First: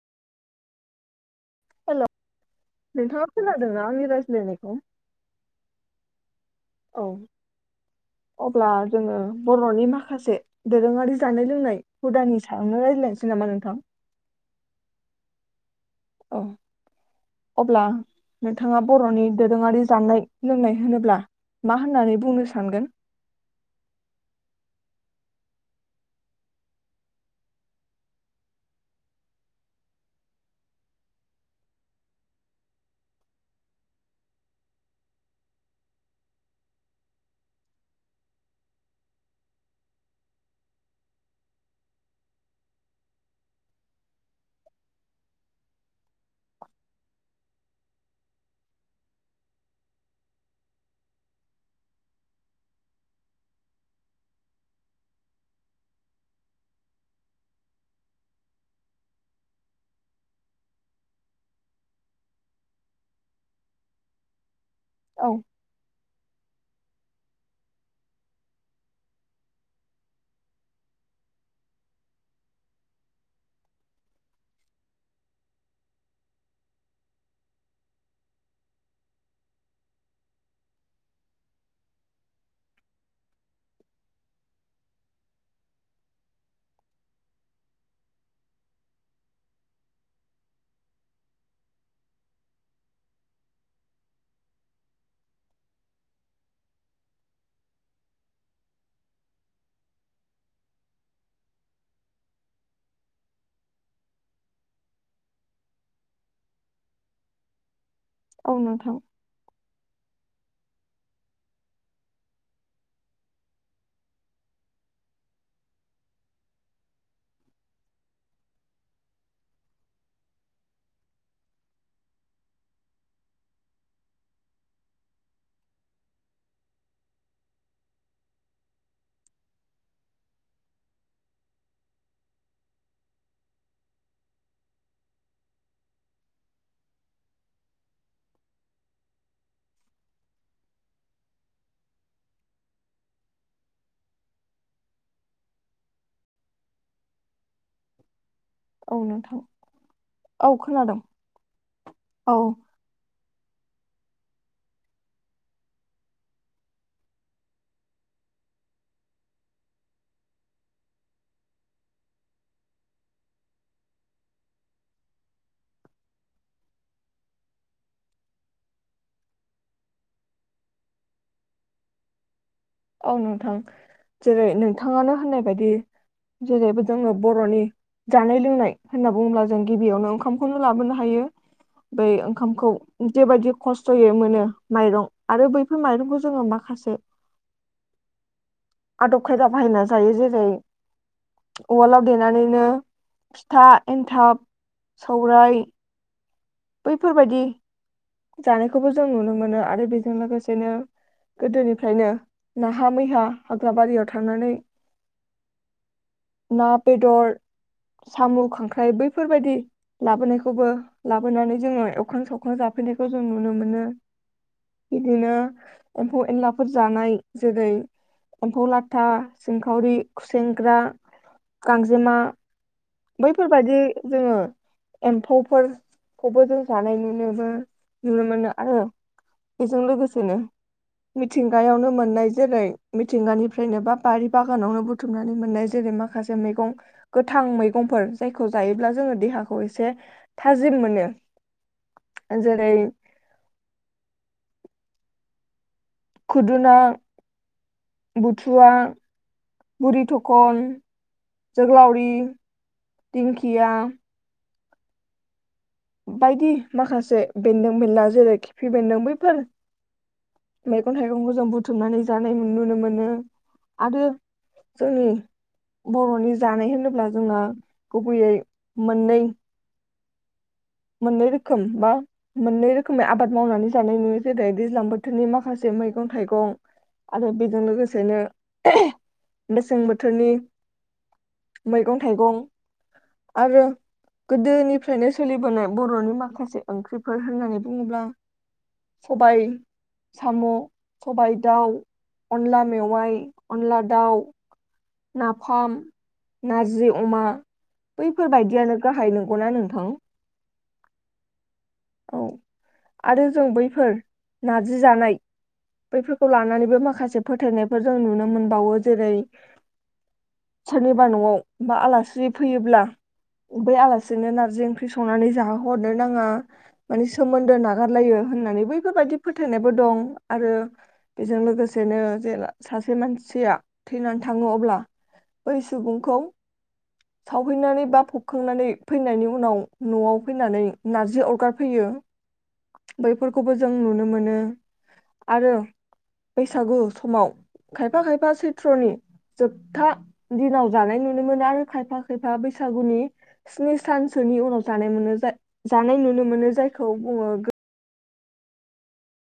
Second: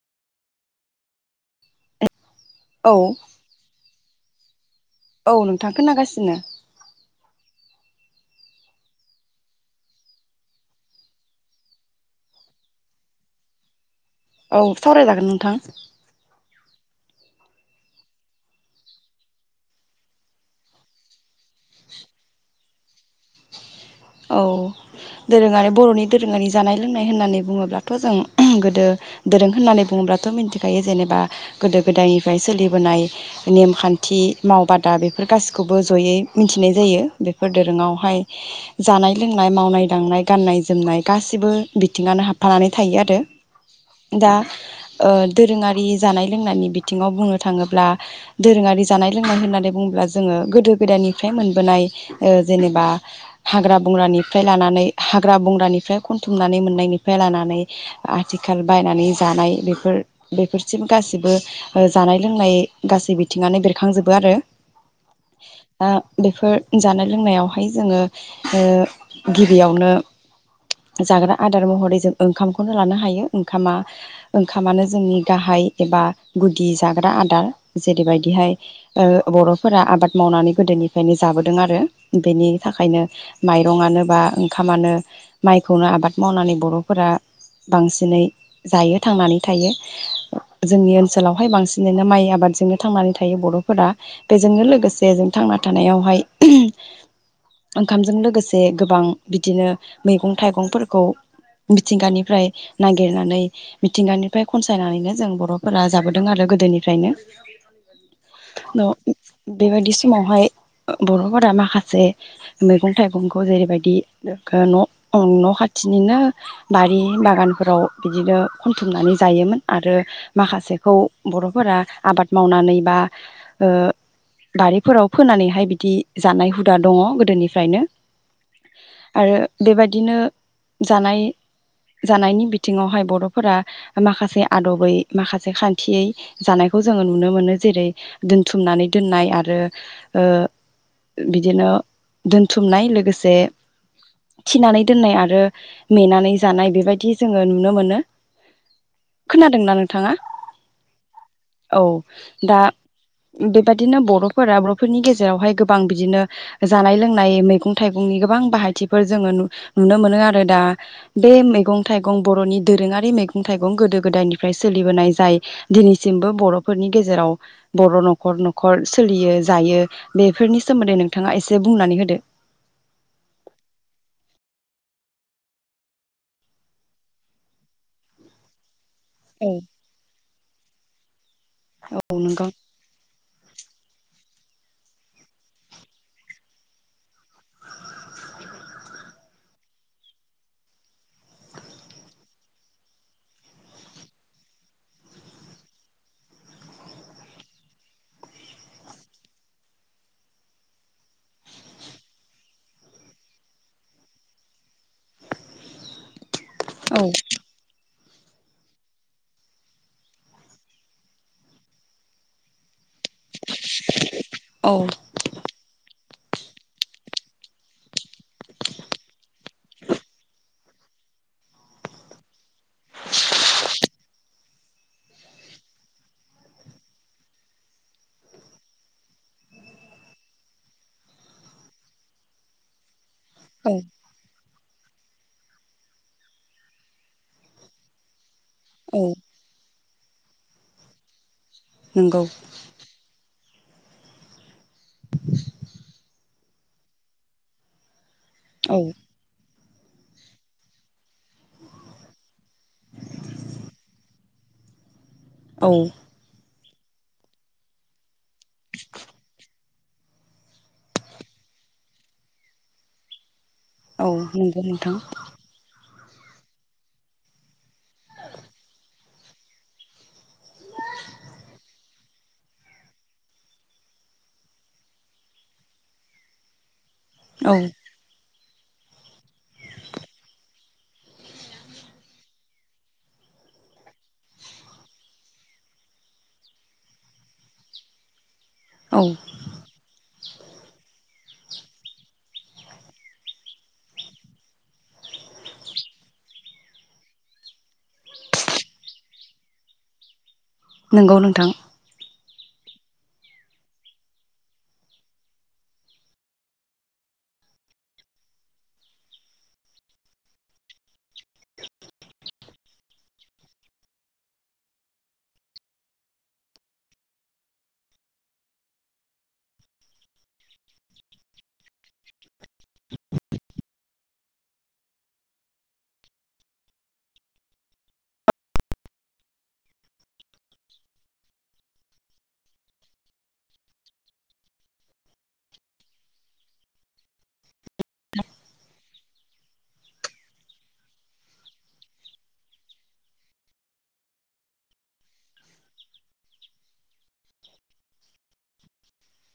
हेल' औ नोंथाङा खोनादों ना आंनि रायज लायनायखौ औ नोंथां खोनागासिनो। औ अब्ला जोङो बर'नि माखासे दोरोङारि जानाय लोंनाय हुदानि सायावनो रायज्लायनोसै नामा नोंथां? औ सावरायजागोन नोंथां। औ अब्ला नोंथाङा बर'नि दोरोङारि जानाय लोंनाय होनोब्ला मा होननानै बुंनो सानगोन? औ दोरोङारि बर'नि दोरोङारि जानाय लोंनाय होननानै बुङोब्लाथ' जों ओहुम गोदो दोरों होननानै बुङोब्लाथ' मिथिखायो जेनेबा गोदो गोदायनिफ्राय सोलिबोनाय नेमखान्थि मावबादा बेफोर गासिखौबो जयै मिथिनाय जायो बेफोर दोरोङावहाय जानाय लोंनाय मावनाय दांनाय गान्नाय जोमनाय गासिबो बिथिङानो हाबफानानै थायो आरो दा ओ दोरोङारि जानाय लोंनायनि बिथिङाव बुंनो थाङोब्ला दोरोङारि जानाय लोंनाय होननानै बुङोब्ला जोङो गोदो गोदायनिफ्राय मोनबोनाय ओ जेनेबा हाग्रा बंग्रानिफ्राय लानानै हाग्रा बंग्रानिफ्राय खनथुमनानै मोननायनिफ्राय लानानै आथिखाल बायनानै जानाय बेफोर बेफोरसिम गासैबो ओ जानाय लोंनाय गासै बिथिङानो बेरखांजोबो आरो। औ आ बेफोर जानाय लोंनायावहाय जोङो ओ गिबियावनो जाग्रा आदार महरै जों ओंखामखौनो लानो हायो ओंखामा ओंखामानो जोंनि गाहाय एबा गुदि जाग्रा आदार जेरैबायदिहाय ओ बर'फोरा आबाद मावनानै गोदोनिफ्रायनो जाबोदों आरो बेनि थाखायनो माइरंयानो बा ओंखामानो माइखौनो आबाद मावनानै बर'फोरा बांसिनै जायो थांनानै थायो जोंनि ओनसोलावहाय बांसिनैनो माइ आबादजोंनो थांनानै थायो बर'फोरा बेजोंनो लोगोसे जों थांना थानायावहाय ओंखामजों लोगोसे गोबां बिदिनो मैगं थाइगंफोरखौ मिथिंगानिफ्राय नागिरनानै मिथिंगानिफ्राय खनसायनानैनो जों बर'फोरा जाबोदों आरो गोदोनिफ्रायनो। औ नोंथां। बेबायदि समावहाय ओ बर'फोरा माखासे मैगं थाइगंखौ जेरैबायदि ओ न' न' खाथिनिनो बारि बागानफोराव बिदिनो खनथुमनानै जायोमोन आरो माखासेखौ बर'फोरा आबाद मावनानै बा ओ बारिफोराव फोनानैहाय बिदि जानाय हुदा दङ गोदोनिफ्रायनो आरो बेबायदिनो जानाय जानायनि बिथिङावहाय बर'फोरा माखासे आदबै माखासे खान्थियै जानायखौ जोङो नुनो मोनो जेरै दोनथुमनानै दोननाय आरो ओ बिदिनो दोनथुमनाय लोगोसे थिनानै दोननाय आरो मेनानै जानाय बेबायदि जोङो नुनो मोनो। औ नोंथां खोनादोंना नोंथाङा औ खोनादों औ दा बेबादिनो बर'फोरा बर'फोरनि गेजेरावहाय गोबां बिदिनो जानाय लोंनाय मैगं थाइगंनि गोबां बाहायथिफोर जोङो नु नुनो मोनो आरो दा बे मैगं थाइगं बर'नि दोरोङारि मैगं थाइगं गोदो गोदायनिफ्राय सोलिबोनाय जाय दिनैसिमबो बरफोरनि गेजेराव बर नख'र नख'र सोलियो जायो बेफोरनि सोमोन्दै नोंथा ङा एसे बुंनानै होदो औ नोंथां जेरै नोंथाङानो होननाय बायदि जेरैबो जोङो बर'नि जानाय लोंनाय होनना बुङोब्ला जों गिबियावनो ओंखखौनो लाबोनो हा यो। बै औ नंगौ ओंखामखौ जेबायदि खस्थयै मोनो माइरं आरो बैफोर माइरंखौ जोङो माखासे आदब खायदा बाहायना जायो। जेरै अवालाव देनानानै नो फिथा एन्थाब सौराय बैफोरबायदि जानायखौबो जों नुनो मोनो आरो बेजों लोगोसेनो गोदोनिफ्रायनो नाहा मैहा हाग्रा बारियाव थांनानै ना औ बेदर साम' खांख्राइ बैफोरबायदि लाबोनायखौबो लाबोनानै जोङो एवखां सावखां जा फैनायखौ जों नुनो मोनो। औ बिदिनो एम्फौ एनलाफोर जानाय जेरै एम्फौ लाथा सिंखावरि खुसेेंग्रा गांजेमा बैफोरबायदि जोङो एम्फौफोरखौबो जों जानाय नुनो मोनो। नुनो मोनो आरो बेजों लोगोसेनो मिथिंगायावनो मोननाय जेरै औ मिथिंगानिफ्रायनो बा बारि बा गानावनो बुथुमनानै मोननाय जेरै माखासे मैगं गोथां मैगंफोर जाय खौ जायोब्ला औ जोङो देहाखौ एसे थाजिम मोनो। नंगौ ओ जेरै खुदुना, बुथुवा, औ बुरि, थखन, जोगोलावरि, दिंखिया औ बायदि माखासे बेन्दों बेनला जेरै खिफि बेन्दों बैफोर मेगं थाइगंखौ जों बुथुमनानै जानाय नुनो मोनो। आरो औ नंगौ नोंथां जोंनि बर'नि जानाय होनोब्ला जोंना गुबैयै मोननै मोननै रोखोम बा मोननै रोखोमै आबाद मावनानै जानाय नुयो जेरै दैज्लां बोथोरनि माखासे मैगं थाइगं आरो औ बेजों लोगोसेनो मेसें बोथोरनि मैगं थाइगं आरो गोदोनिफ्रायनो सोलिबोनाय बर'नि माखासे ओंख्रिफोर होननानै बुङोब्ला औ सबाय साम' सबाय दाउ अनला मेवाइ अनला दाउ नाफाम, नारजि अमा बैफोरबायदियानो गाहाय नंगौना नोंथां? नोंगौ नोंथां। औ आरो जों बैफोर नारजि जानाय बैफोरखौ लानानैबो माखासे फोथायनायफोर जों नुनो मोनबावो जेरै सोरनिबा न'आव बा आलासि फैयोब्ला बै आलासिनो नार्जि ओंख्रि संनानै जाहोहरनो नाङा माने सोमोन्दो नागारलायो होननानै बैफोरबायदि फोथायनायबो दं आरो बेजों लोगोसेनो जेला सासे मानसिया थैनानै थाङो अब्ला बै सुबुंखौ सावहैनानै बा फबखांनानै फैनायनि उनाव न'आव फैनानै नारजि अरगार फैयो बैफोरखौबो जों नुनो मोनो आरो बैसागु समाव खायफा खायफा सैत्रनि जोबथा दिनाव जानाय नुनो मोनो आरो खायफा खायफा बैसागुनि स्नि सानसोनि उनाव जानाय नुनो जा जानाय नुनो मोनो जायखौ बुङो गो